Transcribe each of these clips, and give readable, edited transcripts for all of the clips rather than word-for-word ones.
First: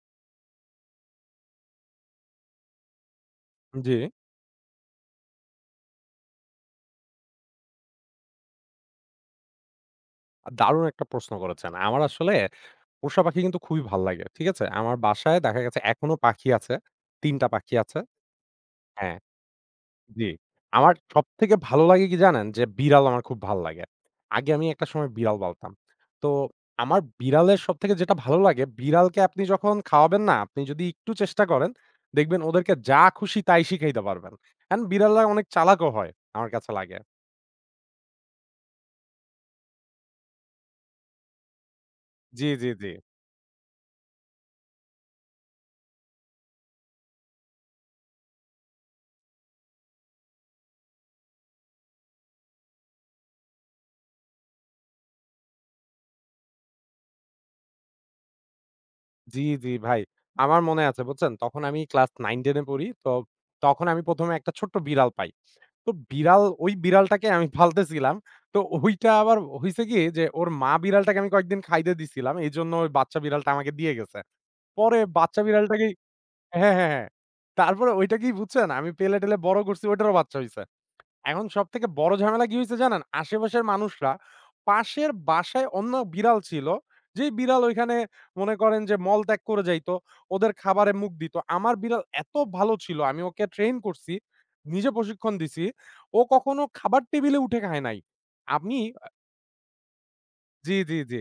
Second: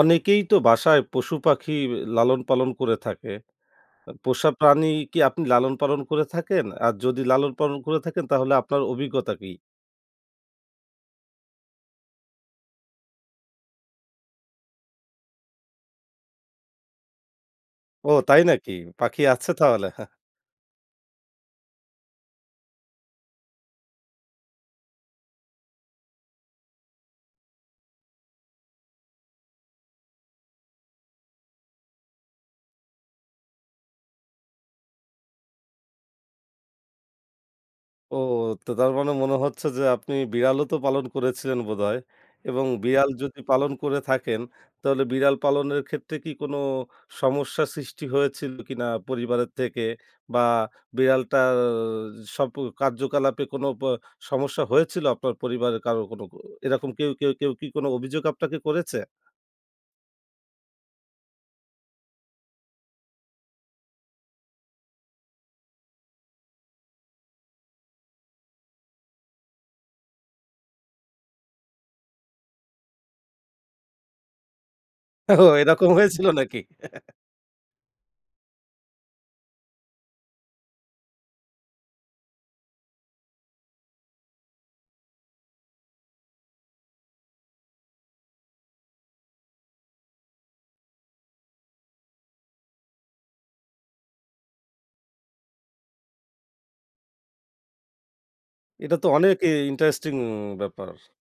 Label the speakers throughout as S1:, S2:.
S1: অনেকেই তো বাসায় পশু পাখি লালন পালন করে থাকে।
S2: জি।
S1: পোষা প্রাণী কি আপনি লালন পালন করে থাকেন? আর যদি লালন পালন করে থাকেন তাহলে আপনার অভিজ্ঞতা কি?
S2: দারুণ একটা প্রশ্ন করেছেন। আমার আসলে পোষা পাখি কিন্তু খুবই ভাল লাগে। ঠিক আছে? আমার বাসায় দেখা গেছে এখনো পাখি আছে। ৩ টা পাখি আছে।
S1: ও তাই নাকি?
S2: হ্যাঁ,
S1: পাখি আছে তাহলে?
S2: জি। আমার সবথেকে ভালো লাগে কি জানেন? যে বিড়াল আমার খুব ভাল লাগে। আগে আমি একটা সময় বিড়াল পালতাম। তো আমার বিড়ালের সবথেকে যেটা ভালো লাগে, বিড়ালকে আপনি যখন খাওয়াবেন না, আপনি যদি একটু চেষ্টা করেন, দেখবেন ওদেরকে যা খুশি তাই শিখাইতে পারবেন। কারণ বিড়ালরা অনেক চালাকও হয়, আমার কাছে লাগে।
S1: ও! তো তার মানে মনে হচ্ছে যে আপনি বিড়ালও তো পালন করেছিলেন বোধহয়
S2: জি,
S1: এবং
S2: জি, জি।
S1: বিড়াল যদি পালন করে থাকেন, তাহলে বিড়াল পালনের ক্ষেত্রে কি কোনো সমস্যা সৃষ্টি হয়েছিল কিনা পরিবারের থেকে? বা বিড়ালটার সব কার্যকলাপে কোনো সমস্যা হয়েছিল আপনার পরিবারের কারো কোনো এরকম কেউ কি কোনো অভিযোগ আপনাকে করেছে?
S2: জি, জি ভাই। আমার মনে আছে বুঝছেন? তখন আমি ক্লাস 9-10 এ পড়ি। তো তখন আমি ১ম এ একটা ছোট্ট বিড়াল পাই। তো ওই বিড়ালটাকে আমি পালতেছিলাম। তো ওইটা আবার হইছে কি যে ওর মা বিড়ালটাকে আমি কয়েকদিন খাইতে দিছিলাম। এইজন্য ওই বাচ্চা বিড়ালটা আমাকে দিয়ে গেছে। পরে বাচ্চা
S1: ও এরকম
S2: বিড়ালটাকেই
S1: হয়েছিল নাকি?
S2: হ্যাঁ, হ্যাঁ, হ্যাঁ। তারপরে ওইটাকেই বুঝছেন আমি পেলে-টেলে বড় করছি ওইটারও বাচ্চা হইছে। এখন সবথেকে বড় ঝামেলা কি হইছে জানেন? আশেপাশের মানুষরা পাশের বাসায় অন্য বিড়াল ছিল। যেই বিড়াল ওইখানে মনে করেন যে মল ত্যাগ করে যাইতো। ওদের খাবারে মুখ দিত। আমার বিড়াল এত ভালো ছিল, আমি ওকে ট্রেন করছি, নিজে প্রশিক্ষণ দিছি। ও কখনো খাবার টেবিলে উঠে খায় নাই। আমি
S1: এটা তো অনেক ইন্টারেস্টিং
S2: জি,
S1: ব্যাপার।
S2: জি, জি।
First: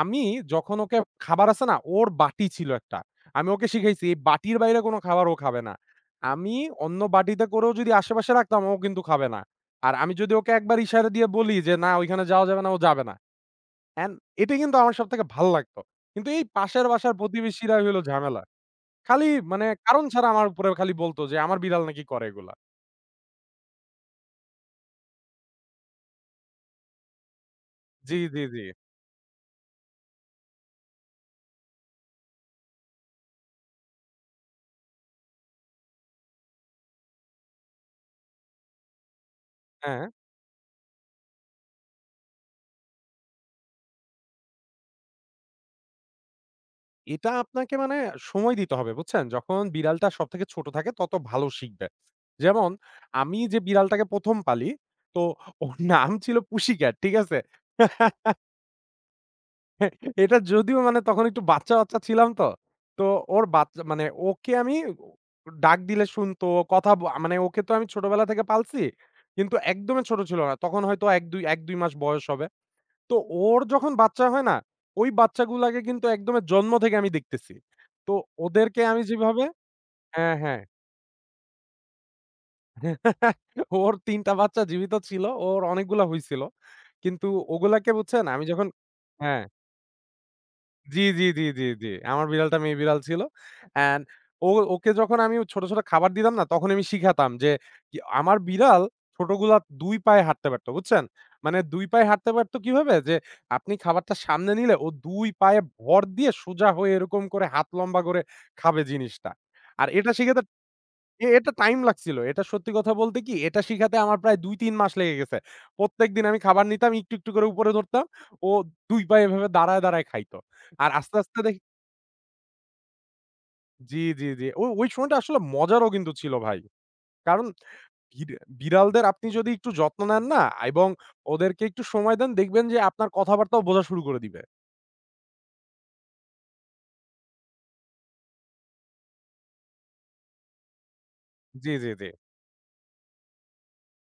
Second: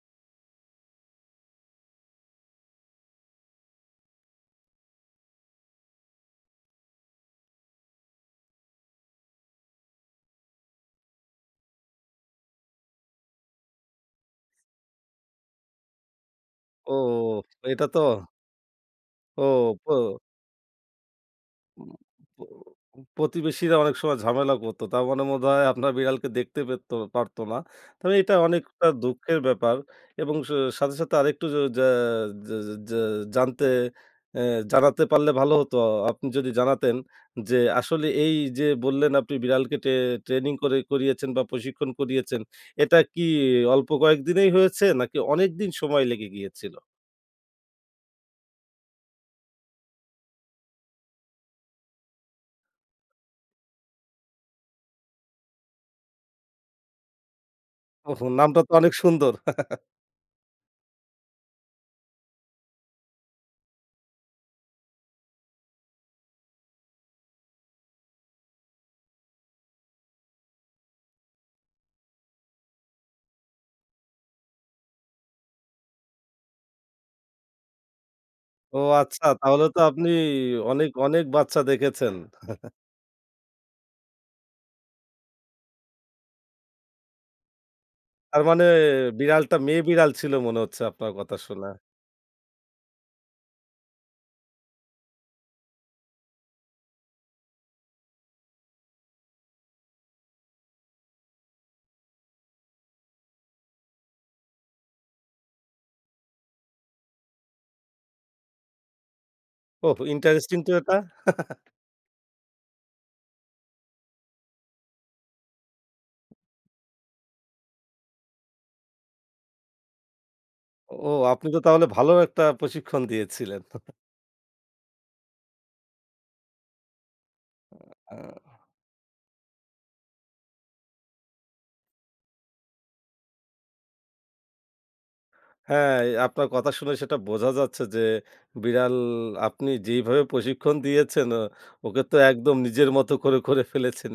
S2: আমি যখন ওকে খাবার আছে না? ওর বাটি ছিল একটা। আমি ওকে শিখাইছি এই বাটির বাইরে কোন খাবার ও খাবে না। আমি অন্য বাটিতে করেও যদি আশেপাশে রাখতাম ও কিন্তু খাবে না। আর আমি যদি ওকে একবার ইশারা দিয়ে বলি যে, "না ওইখানে যাওয়া যাবে না", ও যাবে না। অ্যান্ড এটাই কিন্তু আমার সবথেকে ভাল লাগতো। কিন্তু এই পাশের
S1: ও!
S2: বাসার প্রতিবেশীরাই
S1: এটা
S2: হলো
S1: তো
S2: ঝামেলা। খালি
S1: ও
S2: মানে
S1: প
S2: কারণ ছাড়া আমার উপরে খালি বলত যে, "আমার বিড়াল
S1: উম
S2: নাকি করে
S1: প
S2: এগুলা।"
S1: প্রতিবেশীরা অনেক সময় ঝামেলা করত। তার মানে বোধহয় আপনার বিড়ালকে দেখতে পেত পারত না। তবে
S2: জি,
S1: এটা
S2: জি, জি।
S1: অনেকটা দুঃখের ব্যাপার এবং সাথে, সাথে আরেকটু জ জা জা জা জানতে এ জানাতে পারলে ভালো হতো। আপনি যদি জানাতেন যে আসলে এই যে বললেন আপনি বিড়ালকে
S2: হ্যাঁ।
S1: ট্রেনিং করে করিয়েছেন বা প্রশিক্ষণ করিয়েছেন, এটা কি অল্প কয়েকদিনেই হয়েছে নাকি অনেকদিন সময় লেগে গিয়েছিল?
S2: এটা আপনাকে মানে সময় দিতে হবে বুঝছেন? যখন বিড়ালটা সবথেকে ছোট থাকে তত ভালো শিখবে। যেমন আমি যে বিড়ালটাকে ১ম পালি, তো ওর নাম ছিল পুশিক্যাট, ঠিক আছে?
S1: ওহো! নামটা তো অনেক সুন্দর।
S2: এটা যদিও মানে তখন একটু বাচ্চা, বাচ্চা ছিলাম তো। তো ওর বাচ্চা মানে ওকে আমি ডাক দিলে শুনতো, কথা ব মানে ওকে তো আমি ছোটবেলা থেকে পালছি। কিন্তু একদমই ছোট ছিল না। তখন হয়তো ১ ২ ১ ২ মাস বয়স হবে। তো ওর যখন বাচ্চা হয় না, ওই বাচ্চাগুলাকে কিন্তু একদমে জন্ম থেকে আমি দেখতেছি। তো
S1: ও
S2: ওদেরকে আমি
S1: আচ্ছা,
S2: যেভাবে
S1: তাহলে তো আপনি
S2: হ্যাঁ, হ্যাঁ।
S1: অনেক, অনেক বাচ্চা দেখেছেন।
S2: ওর ৩ টা বাচ্চা জীবিত ছিল। ওর অনেকগুলা হইছিল। কিন্তু ওগুলাকে বুঝছেন
S1: তার
S2: আমি
S1: মানে
S2: যখন হ্যাঁ।
S1: বিড়ালটা মেয়ে বিড়াল ছিল মনে হচ্ছে
S2: জি,
S1: আপনার
S2: জি,
S1: কথা
S2: জি, জি,
S1: শোনা।
S2: জি। আমার বিড়ালটা মেয়ে বিড়াল ছিল। অ্যান্ড ও ওকে যখন আমি ছোট, ছোট খাবার দিতাম না তখন আমি শিখাতাম যে কি আমার বিড়াল ছোটগুলা ২ পায়ে হাঁটতে পারত, বুঝছেন? মানে ২ পায়ে হাঁটতে পারত কিভাবে? যে আপনি খাবারটা সামনে নিলে ও ২ পায়ে ভর দিয়ে সোজা হয়ে এরকম করে হাত লম্বা করে খাবে জিনিসটা। আর
S1: ওহ!
S2: এটা শিখাতে
S1: ইন্টারেস্টিং তো এটা।
S2: এটা টাইম লাগছিল। এটা সত্যি কথা বলতে কি এটা শিখাতে আমার প্রায় ২-৩ মাস লেগে গেছে। প্রত্যেকদিন আমি খাবার নিতাম, একটু, একটু করে উপরে ধরতাম। ও ২ পা এভাবে দাঁড়ায়, দাঁড়ায় খাইতো। আর
S1: ও
S2: আস্তে, আস্তে
S1: আপনি তো
S2: দেখি
S1: তাহলে ভালো একটা প্রশিক্ষণ দিয়েছিলেন।
S2: জি, জি, জি। ওই সময়টা আসলে মজারও কিন্তু ছিল ভাই। কারণ বিড়
S1: আ
S2: বিড়ালদের আপনি যদি একটু যত্ন নেন না এবং ওদেরকে একটু সময় দেন দেখবেন যে আপনার কথাবার্তাও বোঝা শুরু করে দিবে।
S1: হ্যাঁ, আপনার কথা শুনে সেটা বোঝা যাচ্ছে যে বিড়াল আপনি যেইভাবে প্রশিক্ষণ দিয়েছেন ও
S2: জি, জি,
S1: ওকে
S2: জি।
S1: তো একদম নিজের মতো করে, করে ফেলেছেন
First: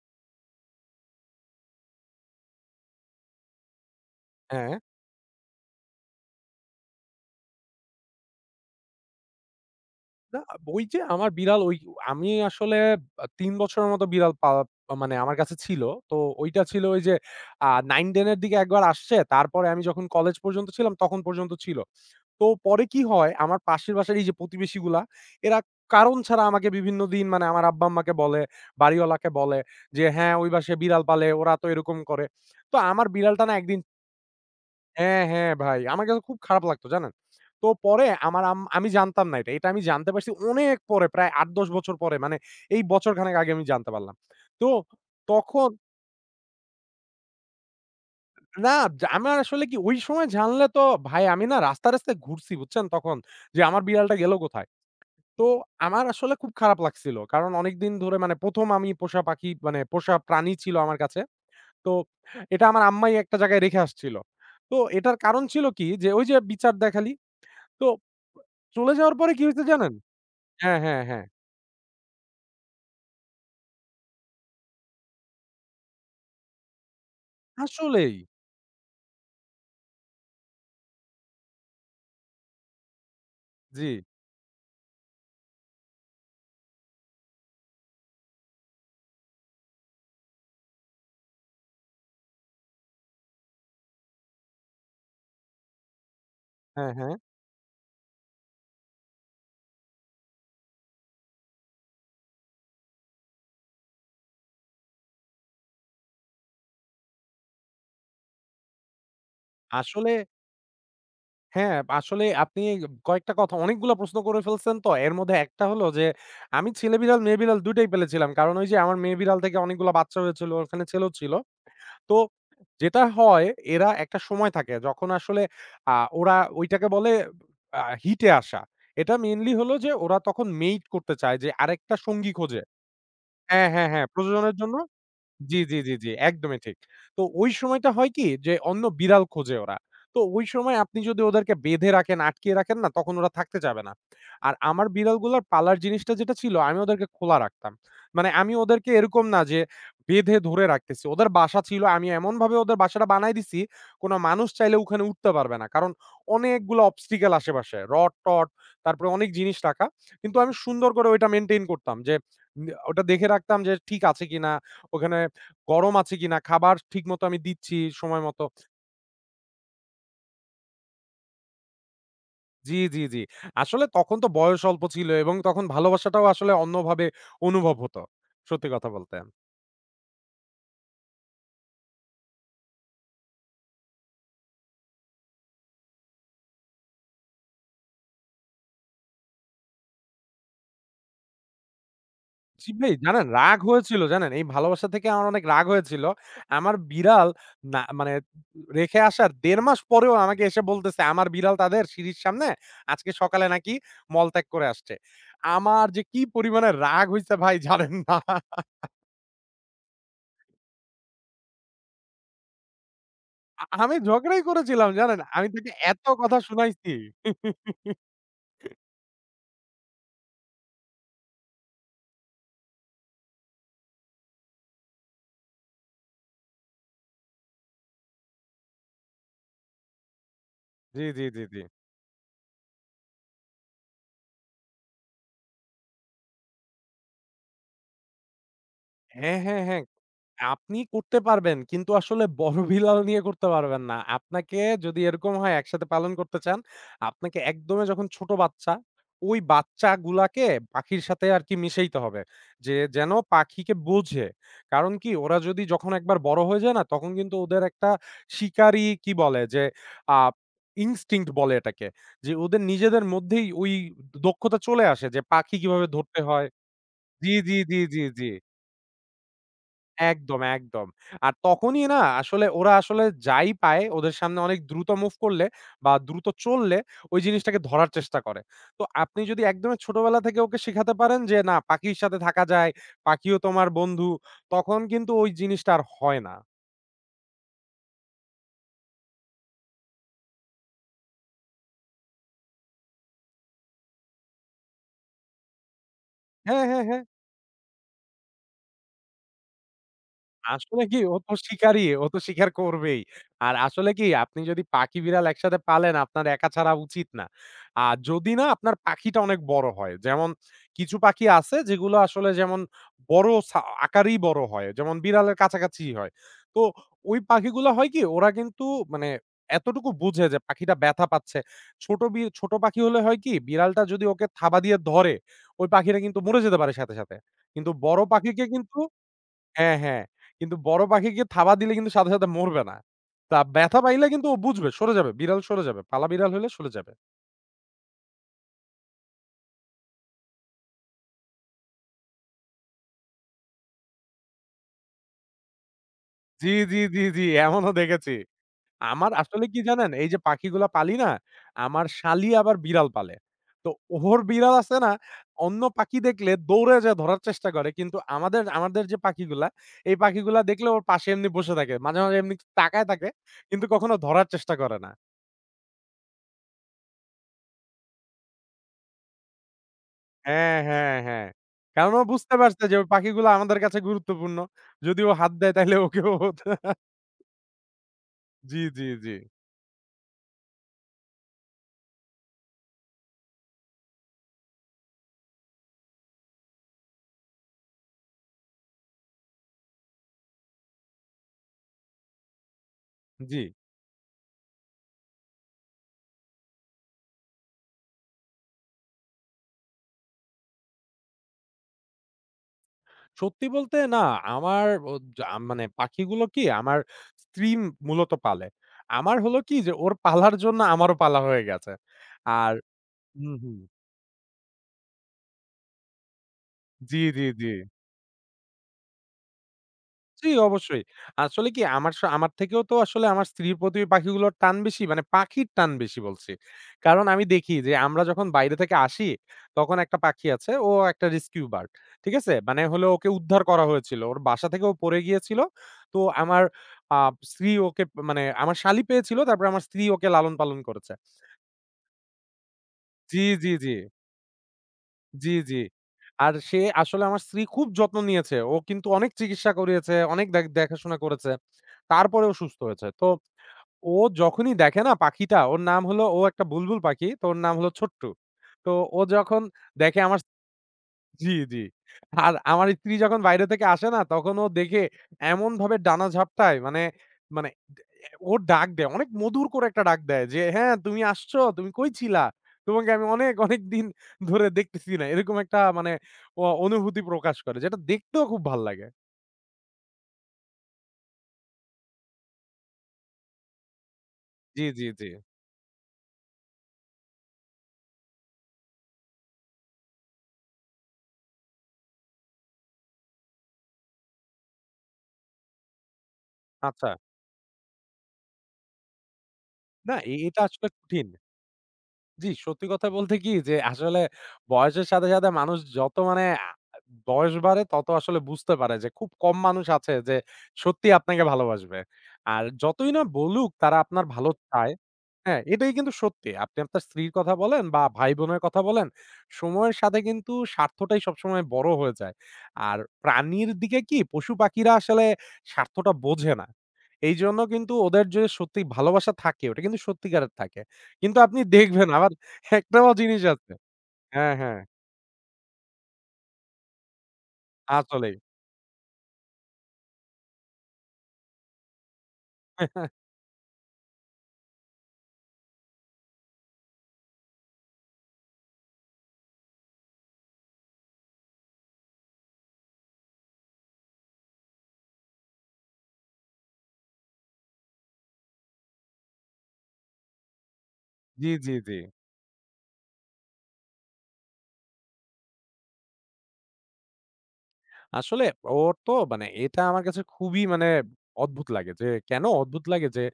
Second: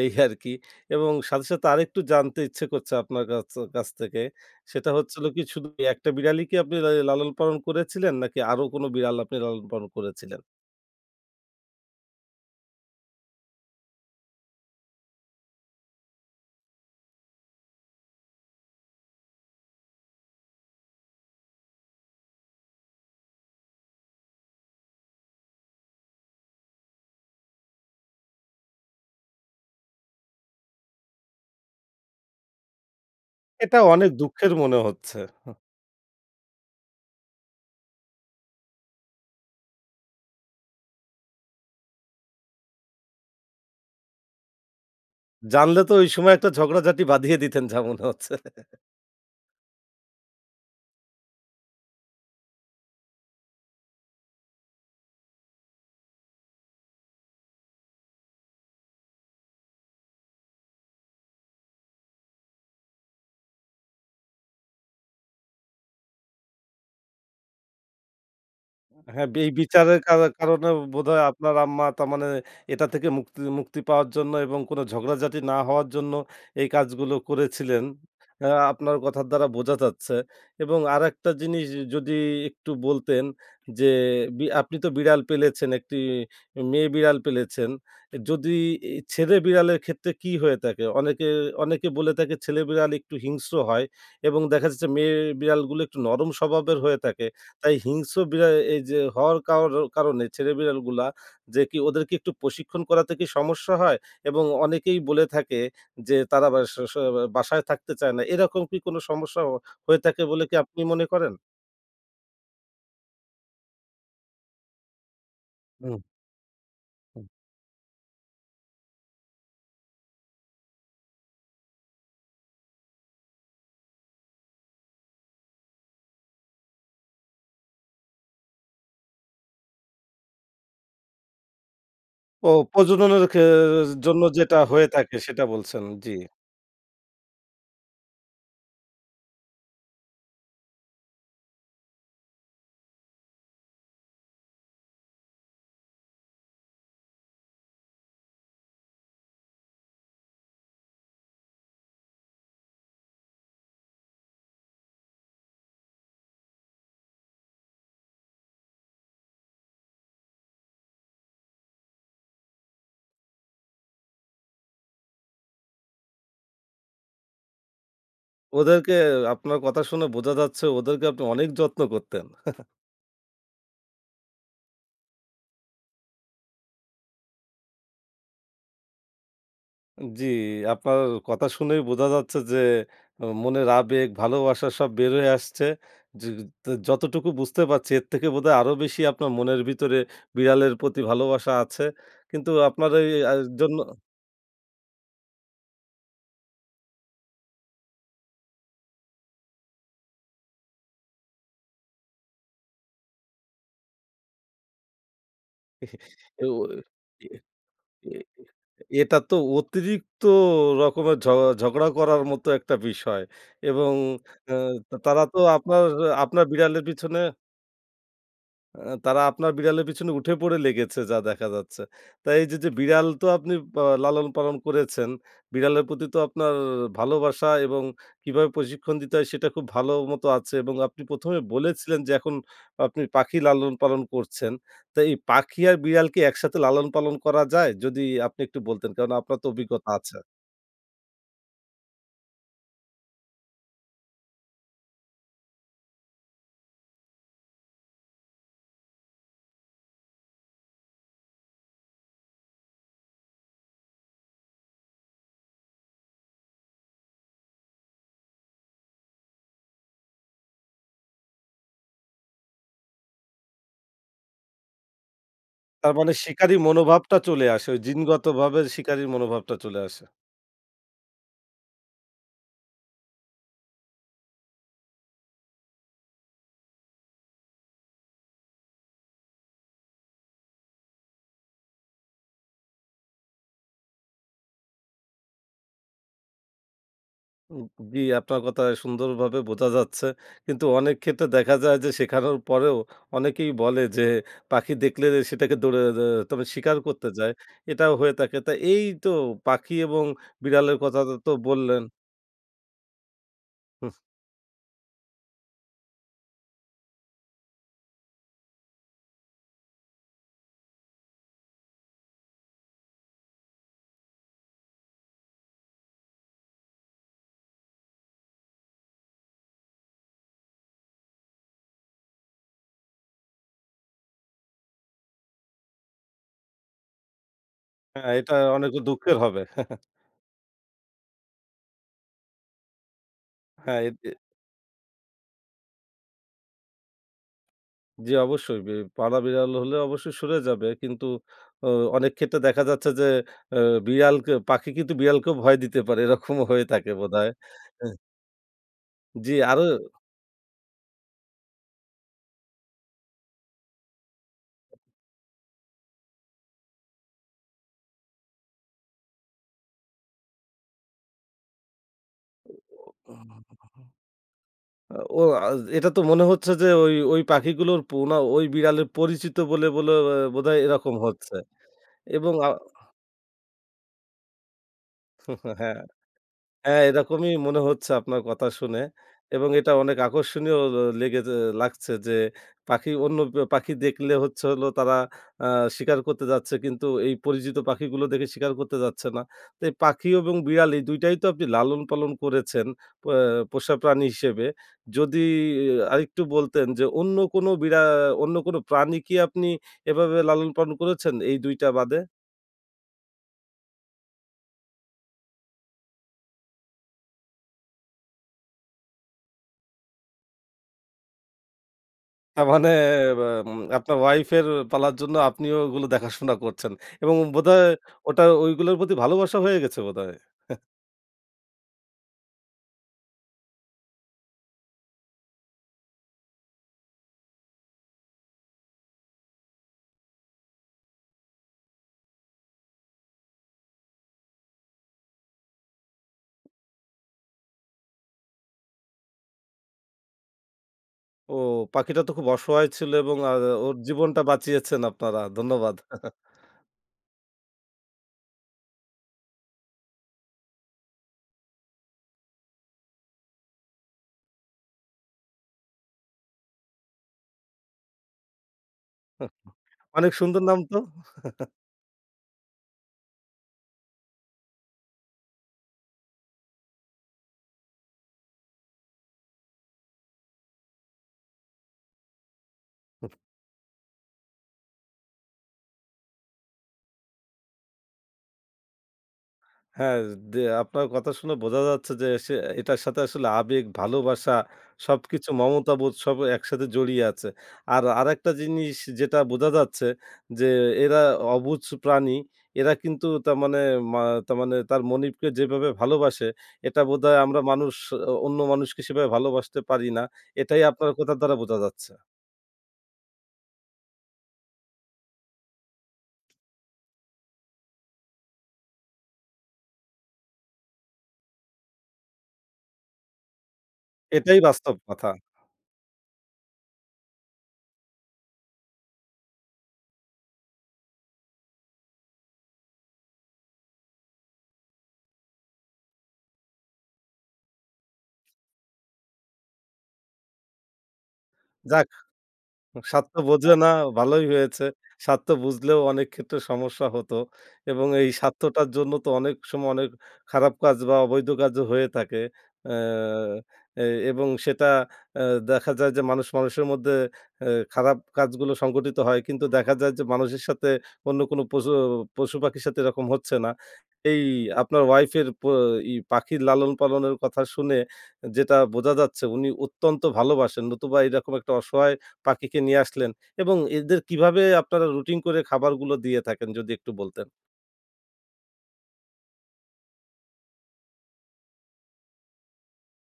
S1: এই আরকি। এবং সাথে, সাথে আরেকটু জানতে ইচ্ছে করছে আপনার কাছ কাছ থেকে।
S2: হ্যাঁ।
S1: সেটা হচ্ছে হলো কি শুধু এই একটা বিড়ালই কি আপনি লালন পালন করেছিলেন নাকি আরো কোনো বিড়াল আপনি লালন পালন
S2: না,
S1: করেছিলেন?
S2: ওই যে আমার বিড়াল ওই আমি আসলে ৩ বছরের মতো বিড়াল পালা মানে আমার কাছে ছিল। তো ওইটা ছিল ওই যে 9-10 এর দিকে একবার আসছে। তারপরে আমি যখন কলেজ পর্যন্ত ছিলাম তখন পর্যন্ত ছিল। তো পরে কি হয় আমার পাশের বাসার এই যে প্রতিবেশীগুলা এরা কারণ ছাড়া আমাকে বিভিন্ন দিন মানে আমার আব্বা-আম্মাকে বলে, বাড়িওয়ালাকে বলে যে, "হ্যাঁ, ওই বাসায় বিড়াল পালে, ওরা তো এরকম করে।" তো আমার বিড়ালটা না
S1: এটা
S2: একদিন
S1: অনেক দুঃখের মনে হচ্ছে।
S2: হ্যাঁ, হ্যাঁ ভাই। আমার কাছে খুব খারাপ লাগতো জানেন? তো পরে আমার আম আমি জানতাম না এটা। এটা আমি জানতে পারছি অনেক পরে প্রায় ৮-১০ বছর পরে মানে এই বছরখানেক আগে আমি জানতে পারলাম। তো তখন
S1: জানলে তো ওই সময় একটা ঝগড়াঝাটি বাঁধিয়ে দিতেন যা মনে হচ্ছে।
S2: না আমার আসলে কি ওই সময় জানলে তো ভাই আমি না রাস্তায়, রাস্তায় ঘুরছি বুঝছেন তখন যে আমার বিড়ালটা গেল কোথায়? তো আমার আসলে খুব খারাপ লাগছিল। কারণ অনেকদিন ধরে মানে ১ম আমি পোষা পাখি মানে পোষা প্রাণী ছিল আমার কাছে। তো এটা আমার আম্মাই একটা জায়গায় রেখে আসছিল। তো এটার কারণ ছিল কি যে ওই যে বিচার দেখালি তো চলে যাওয়ার
S1: হ্যাঁ,
S2: পরে কি
S1: এই
S2: হইছে জানেন?
S1: বিচারের কারণে
S2: হ্যাঁ, হ্যাঁ,
S1: বোধহয়
S2: হ্যাঁ।
S1: আপনার আম্মা তার মানে এটা থেকে মুক্তি মুক্তি পাওয়ার জন্য এবং কোনো ঝগড়াঝাটি না হওয়ার জন্য এই কাজগুলো করেছিলেন।
S2: আসলেই।
S1: আপনার কথার দ্বারা বোঝা যাচ্ছে এবং আরেকটা জিনিস যদি একটু বলতেন যে,
S2: জি।
S1: আপনি তো বিড়াল পেলেছেন, একটি মেয়ে বিড়াল পেলেছেন। যদি ছেলে বিড়ালের ক্ষেত্রে কি হয়ে থাকে? অনেকে অনেকে বলে থাকে ছেলে বিড়াল একটু হিংস্র হয় এবং দেখা যাচ্ছে মেয়ে বিড়ালগুলো একটু নরম স্বভাবের
S2: হ্যাঁ,
S1: হয়ে
S2: হ্যাঁ।
S1: থাকে। তাই হিংস্র বিড়াল এই যে হওয়ার কারণে ছেলে বিড়ালগুলা যে কি ওদেরকে একটু প্রশিক্ষণ করাতে কি সমস্যা হয়? এবং অনেকেই বলে থাকে যে তারা বাসায় থাকতে চায় না। এরকম কি কোনো সমস্যা হয়ে
S2: আসলে
S1: থাকে বলে কি আপনি মনে করেন?
S2: হ্যাঁ, আসলে আপনি কয়েকটা কথা অনেকগুলা প্রশ্ন করে ফেলছেন তো। এর মধ্যে একটা হলো
S1: হুম,
S2: যে আমি ছেলে বিড়াল,
S1: হুম।
S2: মেয়ে বিড়াল ২ টাই পেলেছিলাম। কারণ ওই যে আমার মেয়ে বিড়াল থেকে অনেকগুলা বাচ্চা হয়েছিল। ওখানে ছেলেও ছিল। তো যেটা হয় এরা একটা সময় থাকে যখন আসলে আ ওরা ওইটাকে বলে হিটে আসা। এটা মেইনলি হলো যে ওরা তখন মেইট করতে চায় যে আরেকটা সঙ্গী
S1: ও
S2: খোঁজে।
S1: প্রজননের
S2: হ্যাঁ, হ্যাঁ, হ্যাঁ,
S1: জন্য
S2: প্রজননের
S1: যেটা
S2: জন্য
S1: হয়ে থাকে সেটা
S2: জি, জি,
S1: বলছেন।
S2: জি, জি,
S1: জি।
S2: একদমই ঠিক। তো ওই সময়টা হয় কি যে অন্য বিড়াল খোঁজে ওরা। তো ওই সময় আপনি যদি ওদেরকে বেঁধে রাখেন, আটকিয়ে রাখেন না তখন ওরা থাকতে চাবে না। আর আমার বিড়ালগুলার পালার জিনিসটা যেটা ছিল আমি ওদেরকে খোলা রাখতাম। মানে আমি ওদেরকে এরকম না যে বেঁধে ধরে রাখতেছি। ওদের বাসা ছিল আমি এমনভাবে ওদের বাসাটা বানায় দিছি কোনো মানুষ চাইলে ওখানে উঠতে পারবে না। কারণ অনেকগুলো obstacle আশেপাশে। রড-টড তারপরে অনেক জিনিস রাখা। কিন্তু আমি সুন্দর করে ওইটা মেইনটেইন করতাম যে ওটা দেখে রাখতাম যে ঠিক আছে কিনা, ওখানে গরম আছে কিনা? খাবার ঠিকমতো আমি দিচ্ছি সময় মতো।
S1: ওদেরকে আপনার কথা শুনে বোঝা যাচ্ছে ওদেরকে আপনি অনেক যত্ন করতেন।
S2: জি, জি, জি। আসলে তখন তো বয়স অল্প ছিল এবং তখন ভালোবাসাটাও আসলে অন্যভাবে অনুভব হতো। সত্যি কথা বলতে।
S1: জি, আপনার কথা শুনেই বোঝা যাচ্ছে যে মনের আবেগ, ভালোবাসা সব বের হয়ে আসছে। যে যতটুকু বুঝতে পারছি এর থেকে বোধহয় আরো বেশি আপনার মনের ভিতরে বিড়ালের প্রতি ভালোবাসা আছে। কিন্তু
S2: জি
S1: আপনার
S2: ভাই
S1: এই
S2: জানেন রাগ
S1: জন্য
S2: হয়েছিল জানেন? এই ভালোবাসা থেকে আমার অনেক রাগ হয়েছিল। আমার বিড়াল না মানে রেখে আসার ১.৫ মাস পরেও আমাকে এসে বলতেছে আমার বিড়াল তাদের সিঁড়ির সামনে আজকে সকালে নাকি মলত্যাগ করে আসছে। আমার যে কি
S1: এ ও
S2: পরিমাণে রাগ
S1: এ
S2: হইছে ভাই জানেন
S1: এ
S2: না।
S1: এটা তো অতিরিক্ত রকমের ঝগড়া করার মতো একটা বিষয় এবং
S2: আমি ঝগড়াই
S1: আ
S2: করেছিলাম জানেন?
S1: তারা তো
S2: আমি তাকে
S1: আপনার
S2: এত কথা
S1: আপনার বিড়ালের
S2: শুনাইছি।
S1: পিছনে আ তারা আপনার বিড়ালের পিছনে উঠে পড়ে লেগেছে যা দেখা যাচ্ছে। তা এই যে, যে বিড়াল তো আপনি লালন-পালন করেছেন, বিড়ালের প্রতি তো আপনার ভালোবাসা এবং কিভাবে প্রশিক্ষণ দিতে হয় সেটা খুব ভালো মতো আছে এবং আপনি
S2: জি, জি,
S1: ১ম এ
S2: জি, জি।
S1: বলেছিলেন যে, এখন আপনি পাখি লালন-পালন করছেন। তো এই পাখি আর বিড়াল কি একসাথে লালন-পালন করা যায়? যদি আপনি একটু বলতেন, কারণ
S2: হ্যাঁ,
S1: আপনার তো
S2: হ্যাঁ, হ্যাঁ।
S1: অভিজ্ঞতা আছে।
S2: আপনি করতে পারবেন কিন্তু আসলে বড় বিলাল নিয়ে করতে পারবেন না। আপনাকে যদি এরকম হয় একসাথে পালন করতে চান, আপনাকে একদমে যখন ছোট বাচ্চা, ওই বাচ্চাগুলাকে পাখির সাথে আরকি মিশাইতে হবে। যে যেন পাখিকে বোঝে। কারণ কি ওরা যদি যখন একবার বড় হয়ে যায় না তখন কিন্তু ওদের একটা শিকারি কি বলে যে আ ইনস্টিংক্ট বলে এটাকে। যে ওদের নিজেদের মধ্যেই ওই দক্ষতা চলে আসে যে পাখি কিভাবে
S1: তার মানে
S2: ধরতে হয়।
S1: শিকারী মনোভাবটা
S2: জি,
S1: চলে
S2: জি,
S1: আসে,
S2: জি,
S1: ওই
S2: জি, জি।
S1: জিনগতভাবে শিকারীর মনোভাবটা চলে আসে।
S2: একদম, একদম। আর তখনই না আসলে ওরা আসলে যাই পায় ওদের সামনে অনেক দ্রুত মুভ করলে বা দ্রুত চললে ওই জিনিসটাকে ধরার চেষ্টা করে। তো আপনি যদি একদমই ছোটবেলা থেকে ওকে শিখাতে পারেন যে না পাখির সাথে থাকা যায়, পাখিও তোমার বন্ধু, তখন কিন্তু ওই জিনিসটা আর হয় না।
S1: উম জি, আপনার কথা সুন্দরভাবে বোঝা যাচ্ছে। কিন্তু অনেক ক্ষেত্রে দেখা যায় যে শেখানোর পরেও অনেকেই বলে যে পাখি দেখলে সেটাকে দৌড়ে দে তবে
S2: হ্যাঁ,
S1: শিকার
S2: হ্যাঁ, হ্যাঁ।
S1: করতে যায়। এটাও হয়ে থাকে। তা এই তো পাখি এবং বিড়ালের
S2: আসলে কি
S1: কথা তো
S2: ও
S1: তো
S2: তো
S1: বললেন।
S2: শিকারী, ও তো শিকার করবেই। আর আসলে
S1: হুম,
S2: কি আপনি যদি পাখি বিড়াল একসাথে পালেন আপনার একা ছাড়া উচিত না। আর যদি না আপনার পাখিটা অনেক বড় হয়। যেমন কিছু পাখি আছে যেগুলো আসলে যেমন বড় আকারেই বড় হয়। যেমন বিড়ালের কাছাকাছি হয়। তো ওই পাখিগুলা হয় কি ওরা কিন্তু মানে এতটুকু বুঝে যে পাখিটা ব্যথা পাচ্ছে। ছোট ছোট পাখি হলে হয় কি বিড়ালটা যদি ওকে থাবা দিয়ে ধরে, ওই পাখিটা কিন্তু মরে যেতে পারে সাথে, সাথে। কিন্তু বড়
S1: হ্যাঁ, এটা
S2: পাখিকে
S1: অনেক
S2: কিন্তু
S1: দুঃখের হবে।
S2: হ্যাঁ, হ্যাঁ। কিন্তু বড় পাখিকে থাবা দিলে কিন্তু সাথে, সাথে মরবে না। তা ব্যথা
S1: হ্যাঁ, এ
S2: পাইলে
S1: এ
S2: কিন্তু ও বুঝবে সরে যাবে। বিড়াল সরে যাবে। পালা বিড়াল হলে সরে যাবে।
S1: জি অবশ্যই। পাড়া বিড়াল হলে অবশ্যই সরে যাবে। কিন্তু অ অনেক ক্ষেত্রে দেখা যাচ্ছে যে অ বিড়ালকে পাখি কিন্তু বিড়ালকেও ভয় দিতে পারে। এরকমও
S2: জি,
S1: হয়ে
S2: জি,
S1: থাকে
S2: জি, জি।
S1: বোধহয়।
S2: এমনও
S1: এহ
S2: দেখেছি। আমার
S1: জি
S2: আসলে কি
S1: আরো
S2: জানেন? এই যে পাখিগুলা পালি না, আমার শালি আবার বিড়াল পালে। তো ওর বিড়াল আছে না, অন্য পাখি দেখলে দৌড়ে যেয়ে ধরার চেষ্টা করে। কিন্তু আমাদের আমাদের যে পাখিগুলা, এই পাখিগুলা দেখলে ওর পাশে এমনি বসে থাকে। মাঝে, মাঝে এমনি তাকায় থাকে। কিন্তু কখনো ধরার চেষ্টা করে না।
S1: আ ও আজ এটা তো মনে হচ্ছে যে ওই পাখিগুলোর পোনা ওই বিড়ালের পরিচিত বলে
S2: হ্যাঁ,
S1: বোধহয়
S2: হ্যাঁ,
S1: এরকম
S2: হ্যাঁ।
S1: হচ্ছে
S2: কারণ ও
S1: এবং
S2: বুঝতে পারছে যে ওই পাখিগুলো আমাদের কাছে গুরুত্বপূর্ণ। যদি ও হাত দেয় তাইলে
S1: হ্যাঁ।
S2: ওকেও
S1: হ্যাঁ, এরকমই মনে হচ্ছে আপনার কথা
S2: জি,
S1: শুনে
S2: জি, জি,
S1: এবং এটা অনেক আকর্ষণীয় ল লেগে যে লাগছে যে পাখি অন্য পাখি দেখলে হচ্ছে হলো তারা আ শিকার করতে যাচ্ছে কিন্তু এই পরিচিত পাখিগুলো দেখে শিকার করতে যাচ্ছে না। তো এই পাখি এবং বিড়াল এই ২ টাই তো আপনি লালন-পালন করেছেন পো
S2: জি।
S1: পোষা প্রাণী হিসেবে। যদি আহ, আরেকটু বলতেন যে অন্য কোনো প্রাণী কি আপনি এভাবে লালন-পালন করেছেন এই ২ টা বাদে?
S2: সত্যি বলতে না আমার ও যা মানে পাখিগুলো কি আমার স্ত্রী মূলত পালে। আমার হলো কি যে ওর পালার জন্য আমারও পালা হয়ে গেছে।
S1: তার
S2: আর
S1: মানে বা
S2: হুম, হুম।
S1: উম আপনার ওয়াইফের পালার জন্য আপনিও ওগুলো দেখাশোনা করছেন
S2: জি,
S1: এবং
S2: জি, জি।
S1: ওটা ওইগুলোর প্রতি ভালোবাসা হয়ে গেছে বোধহয়।
S2: জি, অবশ্যই। আসলে কি আমার আমার থেকেও তো আসলে আমার স্ত্রীর প্রতি ওই পাখিগুলোর টান বেশি, মানে পাখির টান বেশি বলছি। কারণ আমি দেখি যে আমরা যখন বাইরে থেকে আসি, তখন একটা পাখি আছে ও একটা রেস্কিউ বার্ড। ঠিক আছে? মানে হলো ওকে উদ্ধার করা হয়েছিল। ওর বাসা থেকে ও পড়ে গিয়েছিল। তো আমার আ স্ত্রী ওকে মানে আমার শালী পেয়েছিল। তারপরে আমার স্ত্রী ওকে লালন পালন করেছে।
S1: ও পাখিটা তো খুব অসহায় ছিল এবং
S2: জি, জি, জি।
S1: ওর জীবনটা বাঁচিয়েছেন আপনারা।
S2: জি, জি।
S1: ধন্যবাদ।
S2: আর সে আসলে আমার স্ত্রী খুব যত্ন নিয়েছে। ও কিন্তু অনেক চিকিৎসা করিয়েছে, অনেক দেখাশোনা করেছে। তারপরেও সুস্থ হয়েছে। তো ও যখনই দেখে না পাখিটা, ওর নাম হলো ও একটা বুলবুল পাখি, তো ওর নাম হলো ছোট্টু। তো ও যখন দেখে
S1: অনেক
S2: আমার
S1: সুন্দর নাম তো।
S2: জি, জি। আর আমার স্ত্রী যখন বাইরে থেকে আসে না, তখন ও দেখে এমনভাবে ডানা ঝাপটায় মানে ওর ডাক দেয়। অনেক মধুর করে একটা ডাক দেয় যে, "হ্যাঁ, তুমি আসছো? তুমি কই ছিলা? তোমাকে আমি অনেক, অনেক দিন ধরে দেখতেছি না।" এরকম একটা মানে অনুভূতি প্রকাশ করে। যেটা দেখতেও খুব ভাল লাগে।
S1: হ্যাঁ, আপনার কথা শুনে বোঝা যাচ্ছে যে সে এটার সাথে আসলে আবেগ, ভালোবাসা
S2: জি, জি, জি।
S1: সবকিছু মমতাবোধ সব একসাথে জড়িয়ে আছে। আর আরেকটা জিনিস যেটা বোঝা যাচ্ছে যে এরা অবুঝ প্রাণী। এরা কিন্তু তার মানে মা তার মনিবকে যেভাবে ভালোবাসে এটা
S2: আচ্ছা।
S1: বোধহয় আমরা মানুষ অন্য মানুষকে সেভাবে ভালোবাসতে পারি
S2: না
S1: না।
S2: এটা
S1: এটাই
S2: আসলে
S1: আপনার
S2: কঠিন।
S1: কথার দ্বারা বোঝা যাচ্ছে।
S2: জি, সত্যি কথা বলতে কি যে আসলে বয়সের সাথে, সাথে মানুষ যত মানে বয়স বাড়ে তত আসলে বুঝতে পারে যে খুব কম মানুষ আছে যে সত্যি আপনাকে ভালোবাসবে। আর যতই না বলুক তারা আপনার ভালো
S1: এটাই
S2: চায়
S1: বাস্তব কথা।
S2: হ্যাঁ, এটাই কিন্তু সত্যি। আপনি আপনার স্ত্রীর কথা বলেন বা ভাই-বোনের কথা বলেন, সময়ের সাথে কিন্তু স্বার্থটাই সবসময় বড় হয়ে যায়। আর প্রাণীর দিকে কি পশু-পাখিরা আসলে স্বার্থটা বোঝে না। এইজন্য কিন্তু ওদের যে সত্যি ভালোবাসা থাকে ওটা কিন্তু সত্যিকারের থাকে। কিন্তু আপনি দেখবেন
S1: যাক
S2: আবার একটাও
S1: স্বার্থ
S2: জিনিস আছে
S1: বোঝে না, ভালোই
S2: হ্যাঁ, হ্যাঁ
S1: হয়েছে। স্বার্থ বুঝলেও অনেক ক্ষেত্রে সমস্যা হতো এবং এই
S2: আসলেই।
S1: স্বার্থটার জন্য তো অনেক সময় অনেক খারাপ কাজ বা অবৈধ কাজও হয়ে থাকে। অ্যা এ এবং সেটা অ্যা দেখা যায় যে মানুষ মানুষের মধ্যে খারাপ কাজগুলো সংঘটিত হয়। কিন্তু দেখা যায় যে মানুষের সাথে অন্য কোনো পশু-পাখির সাথে এরকম হচ্ছে না। এই আপনার ওয়াইফের প ই পাখির লালন-পালনের কথা শুনে যেটা বোঝা যাচ্ছে উনি অত্যন্ত ভালোবাসেন। নতুবা
S2: জি,
S1: এরকম একটা
S2: জি, জি।
S1: অসহায় পাখিকে নিয়ে আসলেন এবং এদের কিভাবে আপনারা রুটিন করে খাবারগুলো দিয়ে থাকেন যদি একটু বলতেন?
S2: আসলে ওর তো মানে এটা আমার কাছে খুবই মানে অদ্ভুত লাগে যে কেন অদ্ভুত লাগে যে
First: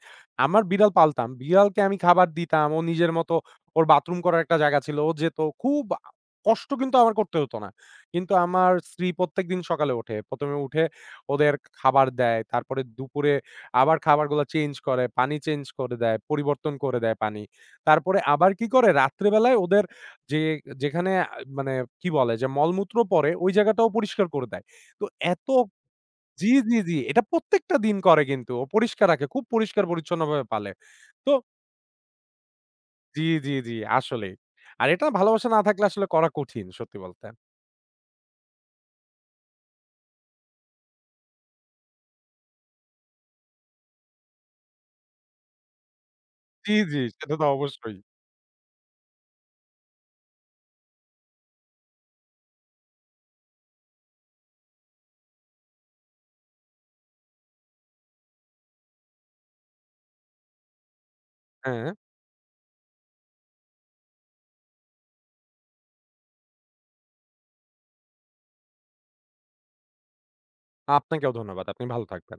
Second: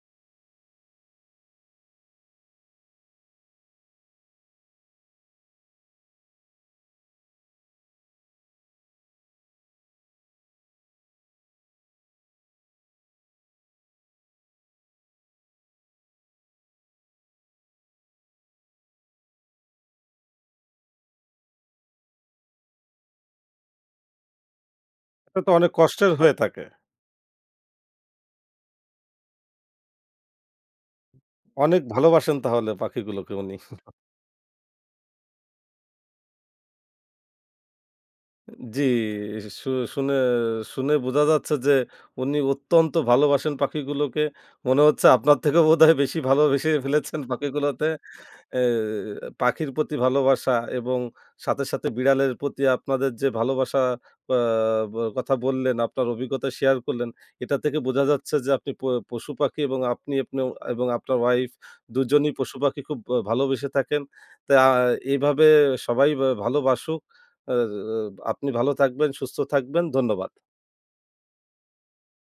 S2: আমার বিড়াল পালতাম। বিড়ালকে আমি খাবার দিতাম। ও নিজের মতো ওর বাথরুম করার একটা জায়গা ছিল। ও যেত। খুব কষ্ট কিন্তু আমার করতে হতো না। কিন্তু আমার স্ত্রী প্রত্যেকদিন সকালে ওঠে। ১ম এ উঠে ওদের খাবার দেয়। তারপরে দুপুরে আবার খাবারগুলা চেঞ্জ করে। পানি চেঞ্জ করে দেয়। পরিবর্তন করে দেয় পানি। তারপরে আবার কি করে রাত্রে বেলায় ওদের যে যেখানে মানে কি বলে যে মলমূত্র পড়ে ওই জায়গাটাও পরিষ্কার করে দেয়। তো
S1: এটা
S2: এত
S1: তো অনেক কষ্টের হয়ে
S2: জি,
S1: থাকে।
S2: জি, জি। এটা প্রত্যেকটা দিন করে কিন্তু। ও পরিষ্কার রাখে। খুব পরিষ্কার-পরিচ্ছন্নভাবে পালে। তো
S1: অনেক ভালোবাসেন তাহলে
S2: জি,
S1: পাখিগুলোকে
S2: জি,
S1: উনি।
S2: জি আসলেই। আর এটা ভালোবাসা না থাকলে আসলে করা কঠিন সত্যি বলতে।
S1: জি, শুনে শুনে বোঝা যাচ্ছে যে উনি অত্যন্ত ভালোবাসেন পাখিগুলোকে। মনে হচ্ছে আপনার থেকেও বোধহয় বেশি ভালোবেসে
S2: জি, জি
S1: ফেলেছেন
S2: সেটা তো
S1: পাখিগুলোতে।
S2: অবশ্যই।
S1: এ পাখির প্রতি ভালোবাসা এবং সাথে, সাথে বিড়ালের প্রতি আপনাদের যে ভালোবাসা আ ব কথা বললেন, আপনার অভিজ্ঞতা শেয়ার করলেন, এটা থেকে বোঝা যাচ্ছে যে আপনি পশু-পাখি এবং আপনি আপনি এবং আপনার ওয়াইফ
S2: হ্যাঁ,
S1: দুজনই পশু-পাখি খুব ভালোবেসে থাকেন। তা এভাবে সবাই ভালোবাসুক। আ আপনি ভালো থাকবেন, সুস্থ থাকবেন। ধন্যবাদ।
S2: আপনাকেও ধন্যবাদ। আপনি ভালো থাকবেন।